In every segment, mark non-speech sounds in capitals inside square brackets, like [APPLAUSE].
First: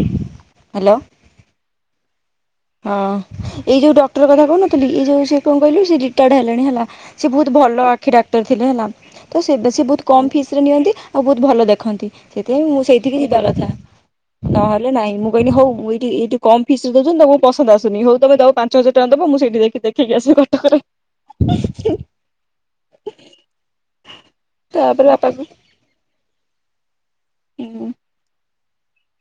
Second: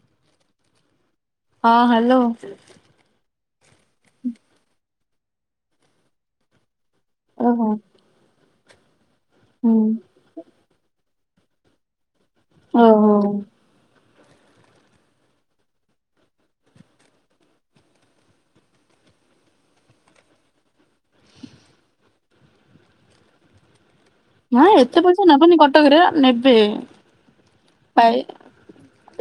Hello. ହଁ hello. ହଁ ଏଇ ଯୋଉ ଡକ୍ଟର କଥା କହୁନଥିଲି ଏଇ ଯୋଉ ସେ କଣ କହିଲୁ ସେ ରିଟାୟାର୍ଡ ହେଲାଣି ହେଲା। ସେ ବହୁତ ଓହୋ ଭଲ ଆଖି ଡାକ୍ତର ଥିଲେ ହେଲା ତ ସେ ହୁଁ ସେ ବହୁତ କମ ଫିସ ରେ ନିଅନ୍ତି। ଆଉ ବହୁତ ଭଲ ଦେଖନ୍ତି ସେଥିପାଇଁ ମୁଁ ଓହୋ ସେଇଠିକି ଯିବା କଥା। ନହେଲେ ନାଇଁ ମୁଁ କହିଲି ହଉ ଏଇଠି ଏଇଠି କମ ଫିସରେ ଦଉଛନ୍ତି ତ ପସନ୍ଦ ଆସୁନି ହଉ ତମେ ଯାଅ ପାଞ୍ଚ ହଜାର ଟଙ୍କା ଦବ ମୁଁ ସେଇଠି ଯାଇକି ଦେଖେଇକି ଆସିବି କଟକରେ। ଉଁହୁଁ। [INAUDIBLE] ମା ଏତେ ତାପରେ ପଇସା ବାପାକୁ ନବନି କଟକରେ ନେବେ ହୁଁ ପାଏ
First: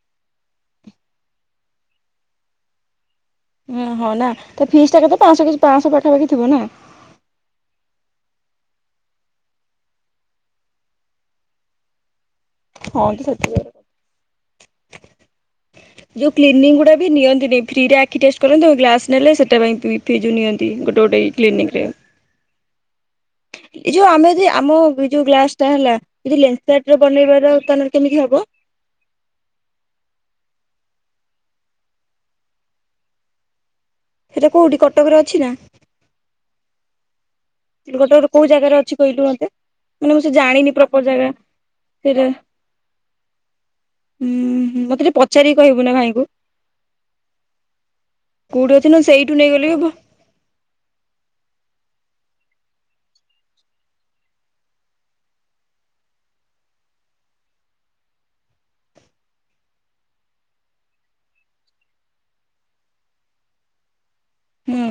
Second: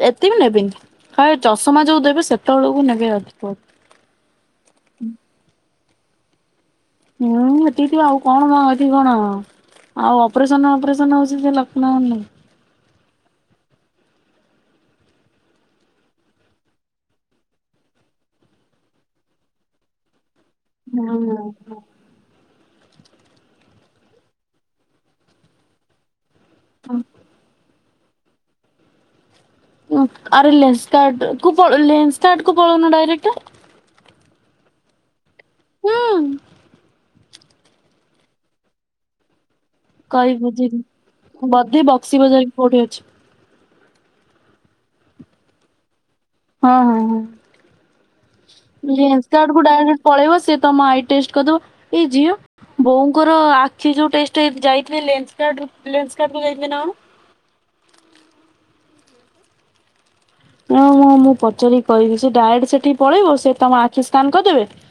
ଏତେବି ନେବେନି କାଳେ ଚଷମା ଯୋଉ ଦେବେ ସେତେବେଳକୁ ନେବେ ଅଧିକ। ହଁ ହଁ ନା ଫିସ୍ ଟା କେତେ ପାଞ୍ଚଶହ କି ପାଞ୍ଚଶହ ପାଖାପାଖି ଥିବ ନା? ହୁଁ ହେଟିକି ଥିବ ଆଉ କଣ ମ ଏଥି କଣ? ଆଉ ଅପରେସନ ଅପରେସନ ହଉଛି ଯେ ସେ [UNINTELLIGIBLE] ହଁ ତ ସେଥିକିରେ ଯଉ କ୍ଲିନିକ ଗୁଡ଼ା ବି ନିଅନ୍ତିନି ଫ୍ରୀ ରେ ଆଖି ଟେଷ୍ଟ କରନ୍ତି ଆଉ ଗ୍ଲାସ୍ ନେଲେ ସେଟା ପାଇଁ ଫି ଜଉ ନିଅ ନ୍ତି ଗୋଟେ ଗୋଟେ କ୍ଲିନିକରେ। ଏଇ ଯୋଉ ଆମେ ଯଦି ଆମ ଯୋଉ ଗ୍ଲାସ ଟା ହେଲା ଯଦି ଲେନ୍ସକାର୍ଟ ବନେଇବାର ଦୁକାନରେ କେମିତି ହବ? ଆରେ ଲେନ୍ସକାର୍ଟ କୁ ପ ଲେନ୍ସକାର୍ଟ କୁ ପଳଉନୁ ଡାଇରେକ୍ଟ। ହେରା କୋଉଠି କଟକ ରେ ଅଛି ନା? ହଁ। କଟକ ର କୋଉ ଜାଗାରେ ଅଛି କହିଲୁ ମୋତେ? ମାନେ ମୁଁ ସେ କହିବୁ ଜାଣିନି ବୁଝିକି ପ୍ରପର ଜାଗା ବଧେ ବକ୍ସି ସେଇଟା। ବଜାର କି କୋଉଠି ଅଛି ହମ୍ ହମ୍ ମତେ ଟିକେ ପଚାରିକି କହିବୁ ନା ଭାଇଙ୍କୁ? ହଁ ହଁ କୋଉଠି ଅଛି ହଁ ନା ସେଇଠୁ ଲେନ୍ସ କାର୍ଟ କୁ ନେଇଗଲେ ବି ଭ ଡାଇରେକ୍ଟ ପଳେଇବ ସେ ତମ ଆଇ ଟେଷ୍ଟ କରିଦବ ଏ ଝିଅ ବୋଉଙ୍କର ଆଖି ଯୋଉ ଟେଷ୍ଟ ହେ ଯାଇଥିଲେ ଲେନ୍ସ କର୍ଟ ରୁ ଲେନ୍ସ କର୍ଟ କୁ ଯାଇଥିଲେ ନା କଣ? ହଁ ହଁ ମୁଁ ପଚାରି କି କହିବି ସେ ଡାଇରେକ୍ଟ ସେଠି ପଳେଇବ ସେ ତମ ଆ ଖି ସ୍କାନ କରିଦେବେ ହୁଁ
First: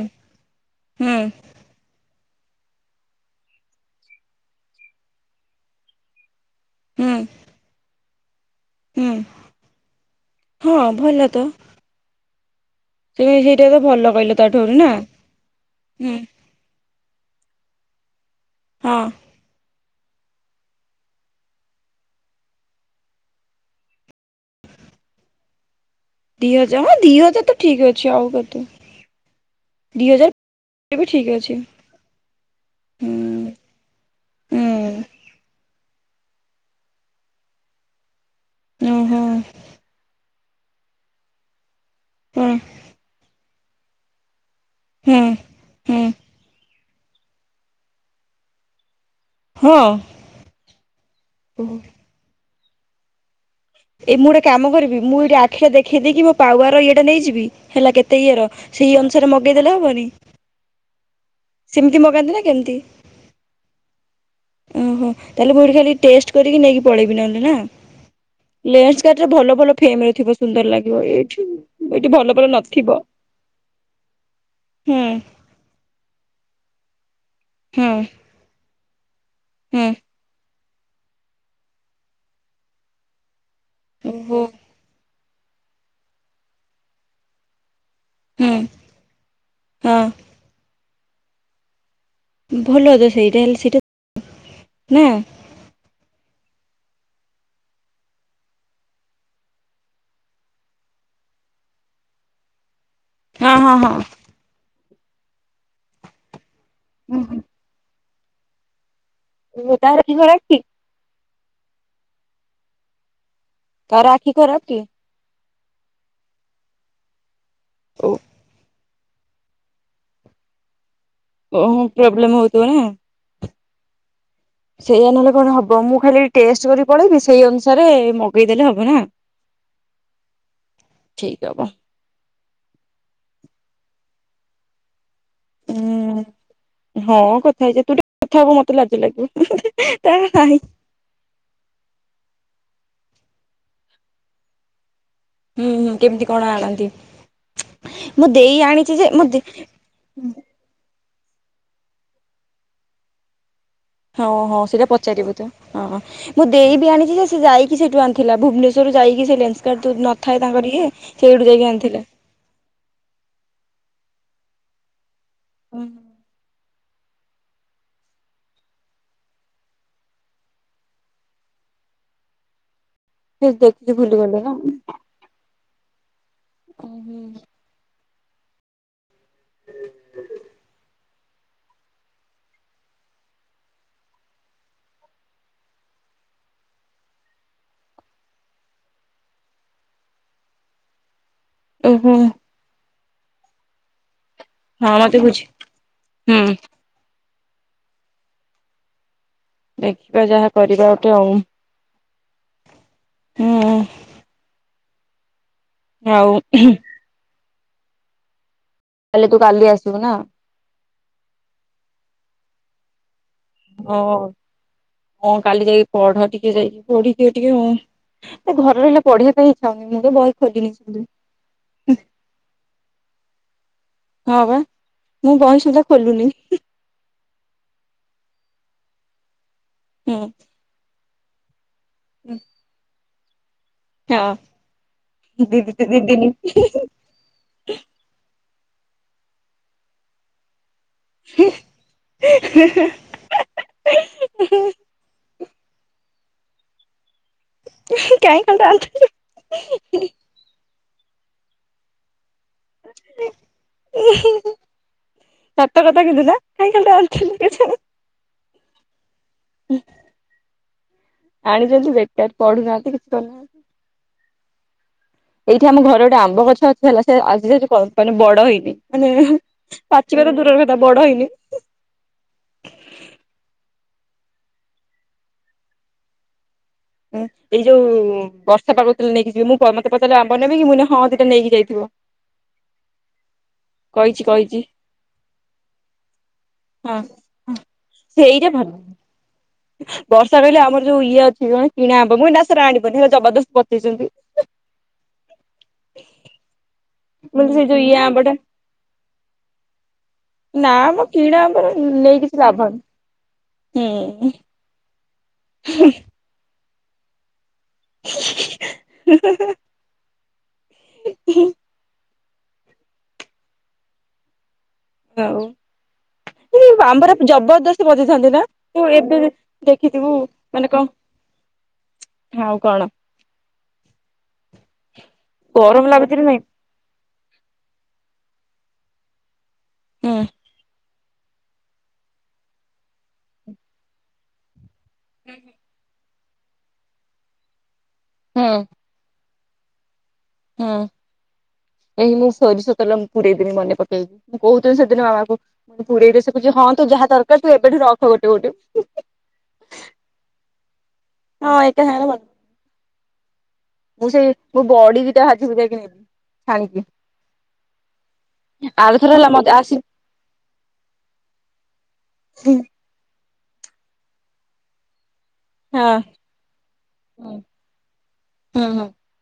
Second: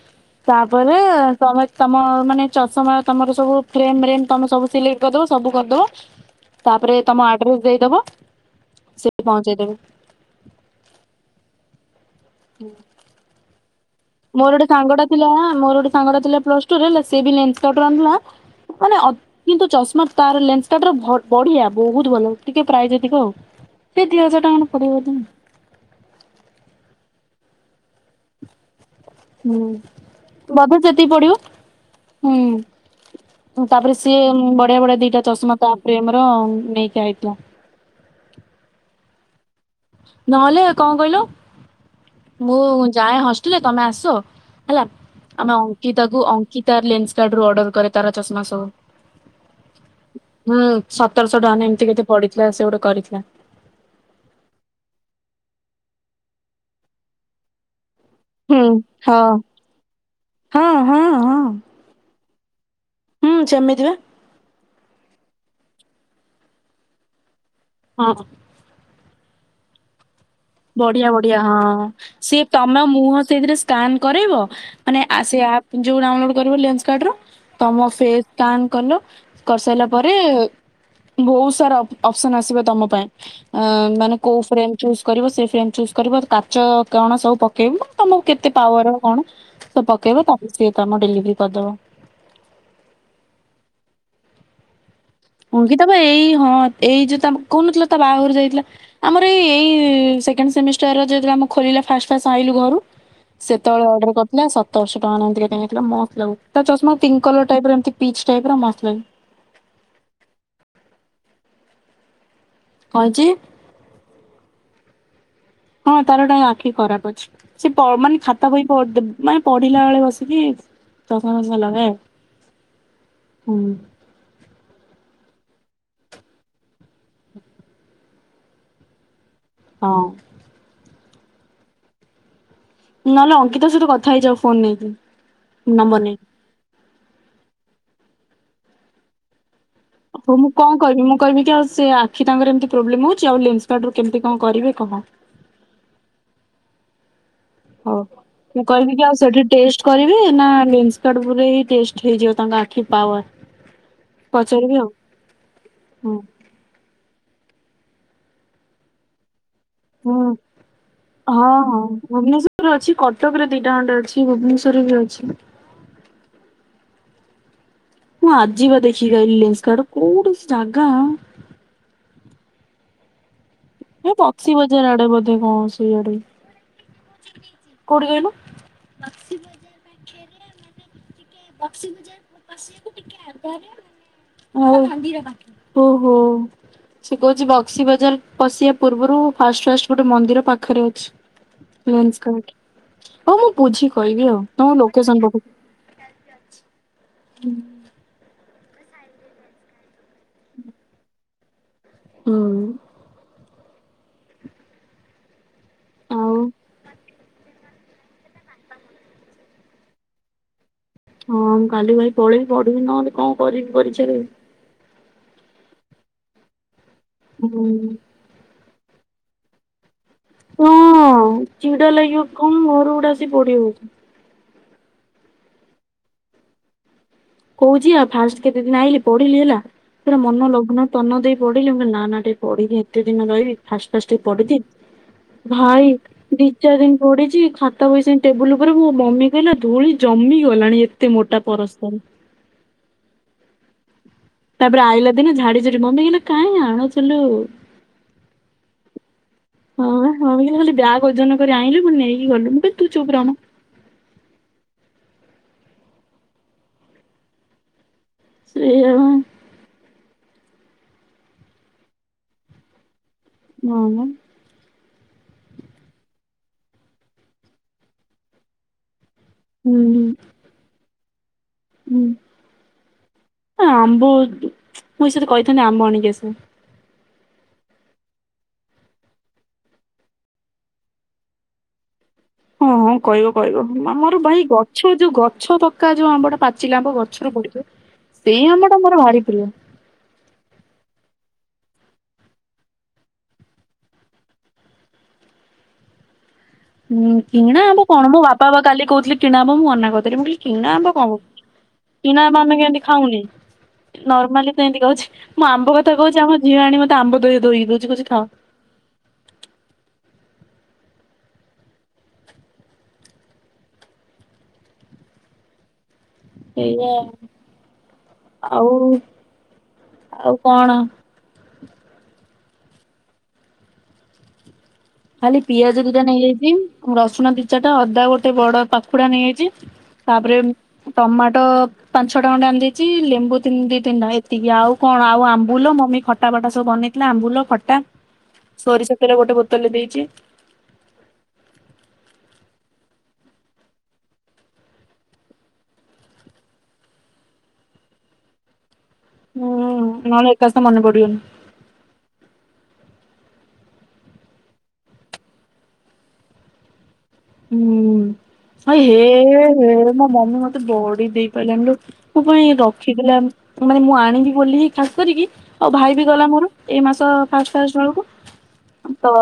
ତାପରେ ହୁଁ ତମେ ତମ ମାନେ ଚଷମା ତମର ସବୁ ଫ୍ରେମ ରେମ୍ ତମେ ସବୁ ସିଲେକ୍ଟ କରିଦବ ସବୁ କରିଦବ। ତାପରେ ହୁଁ ତମ ଆଡ୍ରେସ ଦେଇଦବ ହୁଁ ସେଠି ପହଞ୍ଚେଇଦବେ। ହଁ ଭଲ ତ। ହୁଁ। [UNINTELLIGIBLE] ସେଇଟା ତ ଭଲ। କହିଲ ମୋର ଗୋଟେ ତାଠୁରୁ ନା ସାଙ୍ଗ ଟା ଥିଲା ଆ ମୋର ଗୋଟେ ହୁଁ ସାଙ୍ଗା ଥିଲା ପ୍ଲସ ଟୁରେ ହେଲା ସେ ବି ଲେନ୍ଟ କାର୍ଟ ରୁ ଆଣୁଥିଲା। ହଁ ମାନେ ଅ କିନ୍ତୁ ଚଶମା ତାର ଲେନ୍ସ ତା ଠାରୁ ବ-ବଢିଆ ବହୁତ ଭଲ ଟିକେ ପ୍ରାଇଜ୍ ଅଧିକ ଆଉ ସେ ଦି ହଜାର ଟଙ୍କା ପଡିବ ବଦେ। ଦି ହଜାର ହଁ ଦି ହଜାର ତ ଠିକ୍ ଅଛି ଆଉ କେତେ। ହୁଁ ଦି ହଜାର ବଜେଟ୍ ଏବେ ବି ଯେତିକି ଠିକ ପଡିବ ଅଛି ହୁଁ। ତାପରେ ସିଏ ହୁଁ ବଢିଆ ବଢିଆ ଦିଟା ଚଷମା ତା ପ୍ରେମର ନେଇକି ଆଇଥିଲ। ଓହୋ। ନହେଲେ କଣ କହିଲ ହଁ ମୁଁ ଯାଏ ହଷ୍ଟେଲ ତମେ ଆସ। ହେଲା ହୁଁ ଆମେ ଅଙ୍କିତାକୁ ଅଙ୍କିତାର ଲେନ୍ସ କାର୍ଡ ରୁ ଅର୍ଡର କରେ ତାର ଚାଷମା ସବୁ। ହୁଁ ହୁଁ ସତରଶ ଟଙ୍କା ହଁ ନା ଏମିତି କେତେ ପଡିଥିଲା ସେ ଗୋଟେ କରିଥିଲା। ଏଇ ମୁଁ ଗୋଟେ କାମ କରିବି ମୁଁ ଏଇଠି ଆଖି ଟା ଦେଖେଇ ଦେଇକି ମୋ ପାୱାର ଇଏ ଟା ନେଇଯିବି। ହେଲା କେତେ ଇଏର ହୁଁ ସେଇ ହଁ ଅନୁସାରେ ମଗେଇଦେଲେ ହବନି। ହଁ ହଁ ହଁ। ସେମିତି ମଗାନ୍ତି ନା କେମିତି। ହୁଁ ସେମିତିି ବା। ଓହୋ ତାହେଲେ ମୁଁ ଏଇଠି ଖାଲି ଟେଷ୍ଟ କରିକି ନେଇକି ପଳେଇବି ନହେଲେ ନା। ହଁ। ଲେନ୍ସ କାଟ ରେ ଭଲ ଭଲ ଫ୍ରେମ୍ ଥିବ। ସୁନ୍ଦର ଲାଗିବ ବଢିଆ ବଢିଆ ଏଇଠି ହଁ ଏଇଠି ଭଲ ସିଏ ଭଲ ତମ ନଥିବ ମୁହଁ ସେଇଥିରେ ସ୍କାାନ କରେଇବ। ମାନେ ହୁଁ ଆ ସେ ଆପ୍। ଯୋଉ ଡାଉନଲୋଡ କରିବ ଲେନ୍ସ କାର୍ଡ ର ତମ ହୁଁ ଫେସ୍ ସ୍କାାନ କଲ କରିସାଇଲା ହୁଁ ପରେ। ବହୁତ୍ ସାରା ଅପ୍ ଅପସନ୍ ଆସିବ ତମ ପାଇଁ ଆ ମାନେ କୋଉ ଓହୋ ଫ୍ରେମ୍ ଚୁସ୍ କରିବ ସେ ଫ୍ରେମ୍ ଚୁସ୍ କରିବ କାଚ କଣ ସବୁ ପକେଇବ ମାନେ ତମର ହୁଁ କେତେ ପାୱାର କଣ। ହଁ ପକେଇବ ତାପରେ ସିଏ ତମ ଡେଲିଭରି କରିଦବ। ଭଲ ତ ସେଇଟା ହେଲେ ସେଇଟା, ନା। ଅଙ୍ଗିତା ବା ଏଇ ହଁ ଏଇ ଯୋଉ ତା କହୁନଥିଲ ତା ବାହାଘର ଯାଇଥିଲା। ଆମର ଏ ଏଇ ସେକେଣ୍ଡ ସେମିଷ୍ଟାର୍ ର ଯେତେବେଳେ ଆମର ଖୋଲିଲା ଫାଷ୍ଟ ଫାସ୍ ଆଇୁଲୁ ଘରୁ। ହଁ ହଁ ସେତବେଳେ ହଁ ଅର୍ଡର କରିଥିଲା ସତରଶ ଟଙ୍କାନା ଏମିତି କେତେ ନେଇଥିଲା ମସ୍ତ୍ ଲାଗୁ୍ଚି ତା ଚସ୍ମା ପିଙ୍କ୍ କଲର ହୁଁ ଟାଇପର ଏମତି। ପିଚ୍ ଟାଇପ ର ମସ୍ତ୍ ଲାଗେ। ମୁଁ ତାର ଖି ଖରାପକି। କଁ ହେଇଚି? ତାର ଆଖି ଖରାପ କି? ହଁ ତାର ଗୋଟେ ଆଖି ଖରାପ ଅଛି ସେ ପ ଓ ମାନେ ଖାତା ବହି ପଦ ବ୍ ମାନେ ପଢିଲା ବେଳେ ବସିକି ଚଷମା ଫସମା ଓହୋ ଲଗାଏ। ପ୍ରୋବ୍ଲେମ ହଉଥିବ ନା ହୁଁ। ସେଇଆ ନହେଲେ କଣ ହବ ମୁଁ ଖାଲି ଟେଷ୍ଟ କରି ପଳେଇବି ସେଇ ଅନୁସାରେ ମଗେଇଦେଲେ ହବ ନା। ହଁ। ଠିକ୍ ହବ। ନଏଲେ ଅଙ୍କିତା ସହିତ କଥା ହେଇଯାଓ ଫୋନ ନେଇକି, ନମ୍ବର ନେଇି। ଉଁ ହଁ କଥା ହେଇଯିବା ତୁ ଟିକେ କଥା ହବୁ ମତେ ଲାଜ ଲାଗିବ। ତା ହଉ ମୁଁ ହାଇ କଁ କଇବି ମୁଁ କହିବି କି ଆଉ ସେ ଆଖି ତାଙ୍କର ଏମିତି ପ୍ରୋବ୍ଲେମ ହଉଚି ଆଉ ଲେନ୍ସ କାଡ୍ ରୁ କେମତି କଁ କରିବେ କହ? ହୁଁ ହୁଁ କେମିତି କଣ ଆଣନ୍ତି ହଉ। ମୋ ଦେଇ ମୁଁ କହିବି ଆଣିଛି କି ଯେ ଆଉ ମୋ ଦେ ସେଠି ଟେଷ୍ଟ କରିବେ ନା ଲେନ୍ସ କାଡ୍ କୁ ଯାଇ ଟେଷ୍ଟ୍ ହେଇଯିବ ତାଙ୍କ ଆଖି ପାୱାର। ହଁ ହଁ ପଚାରିବି ସେଟା ଆଉ ପଚାରିବୁତ, ହଁ। ହୁଁ ମୋ ଦେଇ ବି ଆଣିଚିଯେ ସେ ଯାଇକି ସେଠୁ ଆଣିଥିଲା ଭୁବନେଶ୍ୱରରୁ ଯାଇକି ସେ ଲେନ୍ସ କାର୍ଟ ହୁଁ ନଥାଏ ତାଙ୍କର ଇଏ ସେଇଠୁ ଯାଇଁକି ଆଣିଥିଲା। ରେ ଅଛି କଟକରେ ଦିଟା ଖଣ୍ଡେ ଅଛି ଭୁବନେଶ୍ୱରରେ ବି ଅଛି। ହୁଁ। ମୁଁ ଆଜିି ବା ଦେଖିକି ଆଇଲି ଲେନ୍ସ କାଡ୍, କୋଉଠି ସେ ଜାଗା? [UNINTELLIGIBLE] ହେ ଗଲେ ନା ବକ୍ସି ବଜାର ଆଡେ ବୋଧେ ହଁ ସେଇଆଡେ। କୋଉଠି କହିଲୁ। [UNINTELLIGIBLE] ଆଉ ଓ ହୋ। ସେ କହୁଚି ବକ୍ସି ବଜାର ପଶିବା ପୂର୍ବରୁ ଫାଷ୍ଟ ଫାଷ୍ଟ ଗୋଟେ ମନ୍ଦିର ପାଖରେ ଅଛି। ଓହୋ ଲେନ୍ସକର୍ଟ ହଉ ମୁଁ ବୁଝିକି କହିବି ଆଉ ତମକୁ ହଁ ମତେ ଲୋକେସନ ବୁଝି ପ ହୁଁ। ହୁଁ। ଦେଖିବା ଯାହା କରିବା ଗୋଟେ ଆଉ। ଉଁ। [UNINTELLIGIBLE] ଆଉ ତାଏଲେ ତୁ କାଲି ଆସିବୁ ନା। ହଁ ମୁଁ କାଲି ଭାଇ ପଳେଇବି ପଢିବି ନହେଲେ କଁ ହ, ହଁ କାଲି ଯାଇକି ପଢ ଟିକେ ଯାଇକି ପଢିଦିଅ ଟିକେ ହୁଁ ଅ। ସେ ଘର ରହିଲେ ପଢିବା ପାଇଁ ଇଚ୍ଛା ହଉନି ମୋର ବହି ହଁ ଖୋଲିନି ସେମିତି। ଚିଡ ଲାଗିବ କଁ ଘରୁକୁ ଗୋଟେ ଆସିିକ ପଢିବୁ। ହଁ ବା ମୁଁ ବହି ସୁଦ୍ଧା ଖୋଲୁନି। କହୁଚି ଆ ଫାଷ୍ଟ କେତେଦିନ ଆଇିଲି ପଢିଲି ହେଲା ହୁଁ ପୁରା ମନ ଲଗ୍ନ ତନ ଦେଇ ପଢିଲି ମୁଁ କଇଲି ନା ନା ଟିକେ ପଢ଼ିଦିଏ ଏତେ ଦିନ ରହିବି ଫାଷ୍ଟ ଫାଷ୍ଟ ହଁ ପଢିଦିଏ ଦିଦି ଦି ଭାଇ ଦିନି ଦି ଚାରି ଦିନ ପଡିଛି ଖାତା ବହି ସେ ଟେବୁଲ ଉପରେ ମୋ ମମି କହିଲ ଧୂଳି ଜମି ଗଲାଣି। ଟି ମୋଟା ପର [UNINTELLIGIBLE] ତାପରେ ଆଇଲା ଦିନ ଝାଡିଝଡି ମମି ହେଲା କାଇଁ ଆଣୁଚୁ ଲୋ। କାଇଁ ଖାଲିଟାରେ ଆଣୁଚୁ ଲୋ ହଁ କଇଲି ଖାଲି ବ୍ୟାଗ୍ ଓଜନ କରି ଆଣିଲୁ ପୁଣି ନେଇକି ଗଲୁ ମୁଁ କଇଲି ତୁ ଚୁପ ର ମ। ସତ କଥା କିନ୍ତୁ ନା କାଇଁ ଖାଲି ଟା ଆଣୁଛନ୍ତି କେଜାଣି। ସେଇଆ ବା। ଆଣିଛନ୍ତି ବେକାର ପଢୁନାହାନ୍ତି କିଛି କରିନାହାନ୍ତି। ହଁ ବା। ଏଇଠି ଆମ ଘରେ ଗୋଟେ ଆମ୍ବ ଗଛ ଅଛି ହେଲା ସେ ଆଜି ସେ କମ୍ପାନୀ ବଡ ହେଇନି ମାନେ ହୁଁ ପାଚିବାର ଦୂରର କଥା ବଡ ହେଇନି। ହୁଁ ଆମ୍ବ ମୁଇ ସତ କହିଥାନ୍ତି ଆମ୍ବ ଆଣିକି ଆସେ। ହୁଁ ଏଇ ଯୋଉ ବର୍ଷା [UNINTELLIGIBLE] ନେଇକି ଯିବି ମୁଁ ମତେ ପଚାରିଲେ ଆମ୍ବ ନେବି କି ମୁଁ କଇଲି ହଁ ସେଟା ନେଇକି ଯାଇଥିବ। ହଁ ହଁ କହିବ କହିବ ଆମର କହିଛି ଭାଇ କହିଛି ଗଛ ଯୋଉ ଗଛ ପକା ଯୋଉ ଆମ୍ବଟା ପାଚିଲା ଆବ ହଁ ଗଛରୁ ପଡି ସେଇ ସେଇଟା ଭଲ। ଆମ୍ୱ ଟା ମୋର ଭାରି ପ୍ରିୟ। ବର୍ଷା କହିଲେ ଆମର ଯୋ ଇଏ ଅଛି କଣ କିଣା ଆମ୍ୱ ମୁଁ ନା ସେରା ଆଣିବନି ହେ ଜବରଦସ୍ତ୍ ପଚୋଉଚନ୍ତି। ହୁଁ ମୁଁ କହିଲି କିଣା ସେ ଯୋଉ ଆମ୍ବ ଇଏ କଣ ମୋ ଆମ୍ବଟା ବାପା ବା କାଲି କହୁଥିଲେ କିଣା ଆମ୍ବ ମୁଁ ମନା କଦେଲି ମୁଁ କାଇଲି ନା କିଣା ଆମ୍ୱ ମ କଣ ଅବ। କିଣା ଆମ୍ବ କିଣା ଆମେ କେମିତି ଖାଉ ହୁଁ। ସେମତି କହୁଛି ମୁ ଆମ୍ବ କଥା କହୁଚି ଆମ ଝିଅ ଆଣି ମତେ ଆମ୍ବ ଦି ଧୋଇ ଦଉଛି କହୁଚି ଖାଓ। [UNINTELLIGIBLE] ହୁଁ ହଉ ଏଇଆ ଆମ୍ବ ଗୁରା ଜବରଦସ୍ତି ପଚୋଉଛନ୍ତି ନା ଆଉ [UNINTELLIGIBLE] ଦେଖିଥିବୁ ଆଉ କଣ ମାନେ କ ହଉ କଣ? ଖାଲି ପିଆଜ ଗରମ ଦିଟା ଲାଗୁଛି କି ନାଇଁ ନେଇଯାଇଚି ରସୁଣ ଦିଚା ଟା ଅଦା ଗୋଟେ ବଡ କୁକୁଡ଼ା ନେଇଯାଇଚି ହୁଁ ତାପରେ ଉମ୍ ଟମାଟୋ ପାଞ୍ଚ ଛ ଟଙ୍କା ଟାଣି ଦେଇଚି ଲେମ୍ବୁ ଦି ତିନି ଟଙ୍କା ଏ ଟିକେ ଆଉ କଣ ଆଉ ଆମ୍ବୁଲ ମମି ଖଟା ଫଟା ସବୁ ବନେଇଥିଲା ଆମ୍ବୁଲ ଖଟା। ହୁଁ ସୋରିଷ ତେଲ ଗୋଟେ ବୋତଲ ରେ ଦେଇଚି। ହଁ। ଏଁ ମୁଁ ସରିଷ ତେଲ ପୁରେଇ ମନେପକେଇକି ମୁଁ କହୁଥିଲି ସେଦିନ [UNINTELLIGIBLE] ମୁଁ ପୁରେଇ ରଖୁଛି ହଁ ତୁ ଯାହା ଦରକାର ତୁ ଏବେଠୁ ରଖ ଗୋଟେ ଗୋଟେ। ହୁଁ ନହେଲେ ଏକାସ ମନେ ପଡିବନି। ହଁ ଏଇଟା [UNINTELLIGIBLE] ମୁଁ ସେଇ ମୁଁ ବଡି ଦିଇଟା ଭାଜି ଭୂଜାକି ନେବି ଛାଣିକି। ହୁଁ। ଆଁ ହେ ଆରଥର ହେଲା ମତେ ହେ ଆସି ମୋ ମମି ମତେ ବଡି ଦେଇ ପାଇଲାନି ଯେ ମୋ ପାଇଁ ର ଥିଲା ମାନେ ମୁଁ ଆଣିବି ବୋଲି ଖାସ କରିକି ଆଉ ଭାଇ ହଁ ବି ଗଲା ମୋର ଏଇ ମାସ ଫାଷ୍ଟ ଫାଷ୍ଟ ବେଳକୁ। ହୁଁ ହୁଁ ତ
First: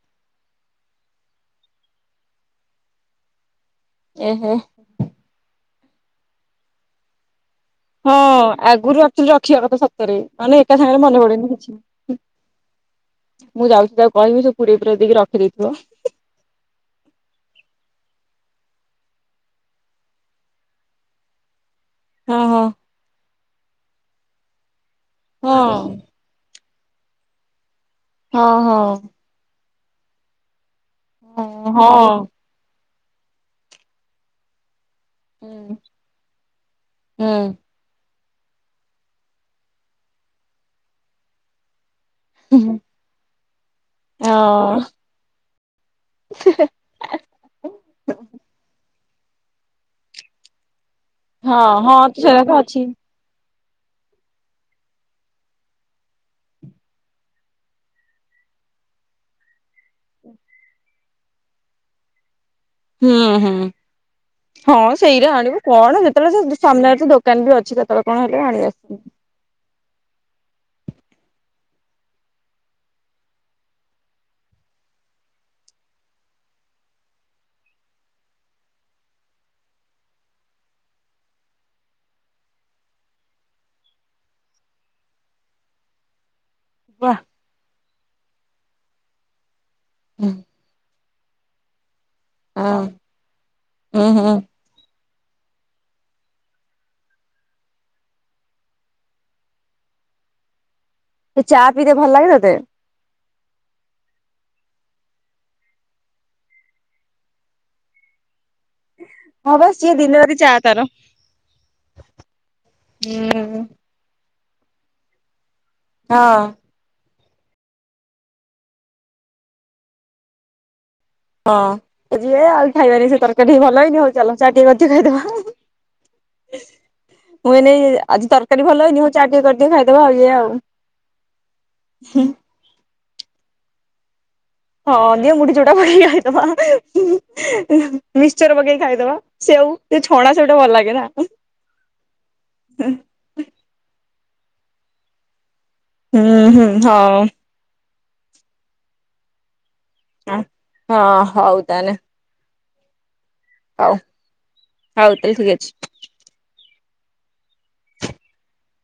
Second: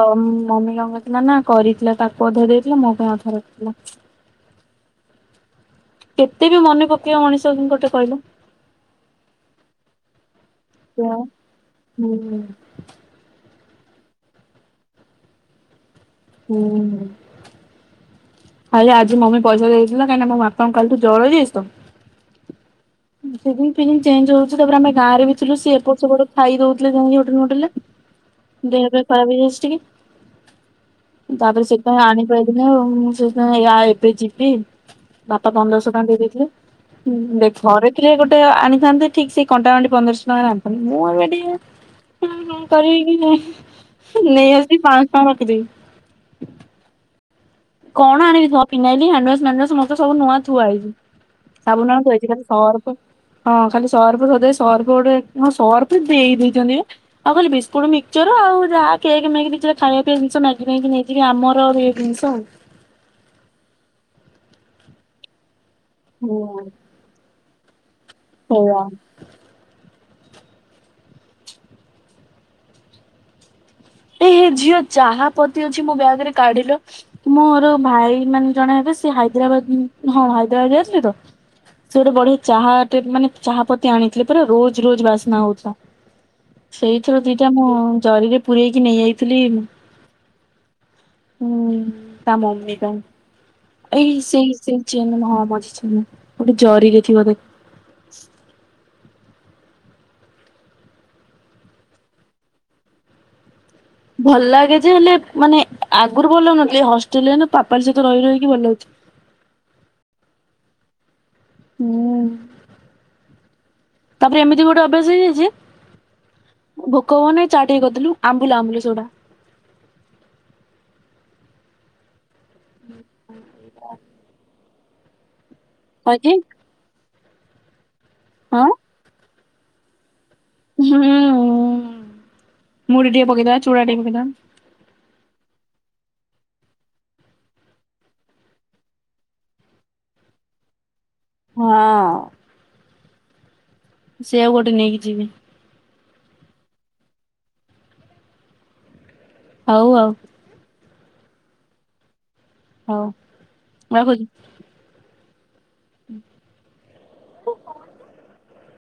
ମମି କଣ କରଥିଲା ନା କରିଥିଲା ତାକୁ ଅଧା ଦେଇଥିଲା ମୋ ପାଇଁ ଅଧା ରଖିଥିଲା। ଏ ହେ। କେତେ ବି ମନେ ପକେଇବ ମଣିଷ ଗୋଟେ। କହିଲ। ହଁ ଆଗରୁ ଆକଚୁଆଲି ରଖିବା କଥା ସତରେ ମାନେ ଏକା ସାଙ୍ଗରେ ହୁଁ ମନେ ପଡେନି କିଛି। ମୁଁ ଯାଉଛିି ତାକୁ କହିବି ସେ ପୁରେଇ ପୁରା ଦେଇକି ରଖିଦେଇଥିବ। ହୁଁ ହୁଁ। ଆଜି ମମି ପଇସା ଦେଇଥିଲା କାହିଁକ ନା ମୋ ବାପା କାଲି ଠୁ ଜର ହେଇଯାଇଛି ତ। ହଁ ହଁ। ସିଜିନି ଫିଯିନି ଚେଞ୍ଜ ହଉଛି ତାପରେ ଆମେ ଗଁରେ ବି ଥିଲୁ ହଁ ସେ ଏପଟ ସେପଟ ଖାଇ ଦଉଥିଲେ ଯାଇକି ହୋଟେଲ ହଁ ଫୋଟେଲରେ ହଁ ଦେହ ପା ଖରାପ ହେଇଯାଇଛି ଟିକେ ତାପରେ ହଁ ସେଥିପାଇଁ ହଁ ଆଣି ପାରିଲିନ ଆ ସେଥିପାଇଁ ୟା ଏବେ ଯିବି ବାପା ହୁଁ ପନ୍ଦରଶହ ଟଙ୍କା ଦେଇ ଦେଇଥିଲେ ହୁଁ ଘରେ ରେ ଗୋଟେ ଆଣିଥାନ୍ତେ ଠିକ ସେ କଣ୍ଟା ବାଣ୍ଡି ପନ୍ଦରଶହ ଟଙ୍କାରେ ଆଣିଥାନ୍ତି ମୁଁ ଏ ଟିକେ ହଁ ହଁ କରିବ ନେଇ ଅଜି ପାଞ୍ଚ ପା ରକ ଦେଇ ହ କଣ ଆଣିବି ଫିନାଇଲି ହାଣ୍ଡ ୱାଷ ମାଡ଼ ୱାଷ ଆମର ତ ସବୁ ନୁଆଁ ଥୁଆ ହେଇଚି। ହଁ ସାବୁନ ହଁ ତ ଏଇଠି ଖାଲି ସେରାକ ଅଛି ସରଫ ହଁ ଖାଲି ସର୍ଫ ସଦା ସର୍ଫ ଗୋଟେ ହଁ ସର୍ଫ ଦେଇ ଦେଇଛନ୍ତି ଆଉ କହିଲ ବିସ୍କୁଟ ମିକ୍ସର ଆଉ ଯାହା ଖାଇବା ପିଇବା ଜିନିଷ ମ୍ୟାଗି ନେଇ ଆମର ଏ ଜିନିଷ ଆଉ ହୁଁ ହୁଁ ହଁ ସେଇରେ ଆଣିବୁ କଣ ଯେତେବେଳେ ସେ ହୁଁ। ସାମ୍ନାରେ ତ ଦୋକାନ ବି ଅଛି ତ କେତେବେଲେ କଣ ହେଲେ ଆଣି ସେଇଆ ଆସୁନି। ଏ ହେ ଝିଅ ଚାହା ପତି ଅଛି ମୋ ବ୍ୟାଗ ରେ କାଢିଲ। ମୋ ମୋର ଭାଇ ମାନେ ଜଣ ହେବେ ସ ହାଇଦ୍ରାବାଦ ହଁ ହାଇଦ୍ରାବାଦ ଯାଇଥିଲେ ତ ସେ ଗୋଟେ ବଢିଆ ଚାହା ମାନେ ଚାହା ପତି ଆଣିଥିଲେ ପୁରା ରୋଜ ରୋଜ ବାସ୍ନା ହଉଥିଲା। ହଁ ସେଇଥିର ଦିଟା ମୁଁ ଜରିରେ ପୂରେଇକି ନେଇଯାଇଥିଲି। ହୁଁ ହୁଁ ତା ମମି ତା ହୁଁ ଏଇ ସେଇ ହୁଁ। ସେଇ ସେଇ ଚେନ ହଁ ମଝି ଚେନ ଗୋଟେ ଜରି ରେ ଥିବ ଦେଖ। ସେ ଚା ପିଇଲେ ଭଲ ଲାଗେ ତତେ? ଭଲ ଲାଗେ ଯେ ହେଲେ ମାନେ ଆଗରୁ ଭଲ ହଉନଥିଲେ ହଷ୍ଟେଲରେ ପାପାଲି ସହିତ ରହି ରହିକି ଭଲ ହଉଛି। ହଁ ବା ସିଏ ଦିନ ରାତି ଚା ତାର ହୁଁ ହୁଁ ତାପରେ ଏମିତି ଗୋଟ ଅ୍ୟାସ ହେଇଯାଇଛି ହଁ ଭୋକ ହବନେଇ ଚା ଟିକେ କରିଦଲୁ ଆମ୍ବୁଲା ଆମ୍ବୁଲ ସେଟା। ହଁ ଯିବେ ଆଉ ଖାଇବନି ସେ ତରକାରୀ ଟ ଭଲ ହେଇନି ହଉ ଚାଲ ଚା ଟିକେ ଖାଇଦବା। [UNINTELLIGIBLE] ମାନେ ଆଜି ତରକାରୀ ହଁ ଭଲ ହେଇନି ହୋଉ ଚା ଟିକେ କରିଦିଏ ଖାଇଦବା ଏଇଆ ଆଉ। ହୁଁ ମୁଡ଼ି ଟେ ପକେଇଦେବା ଚୁଡ଼ା ଟି ପକେଇ ଦେବା। ହଁ ଦିଅ ମୁଢି ଚୂଡ଼ା ପକେଇ ଖାଇଦବା ମିିକ୍ଚର ପକେଇକି ଖାଇଦବା ସେଉ ସେ ଛଣା ସେଉ ଟା ଭଲ ଲାଗେ ନା? ହଁ ହୁଁ ସେଉ ଗୋଟେ ନେଇକି ଯିବି। ହୁଁ ହୁଁ ହଁ। ହଉ ଆଉ। ହଁ ହଉ ତାହାନେ। ହଉ ହଉ ହଉ ତାହେଲେ ଠିକ ଅଛି ହ ଓ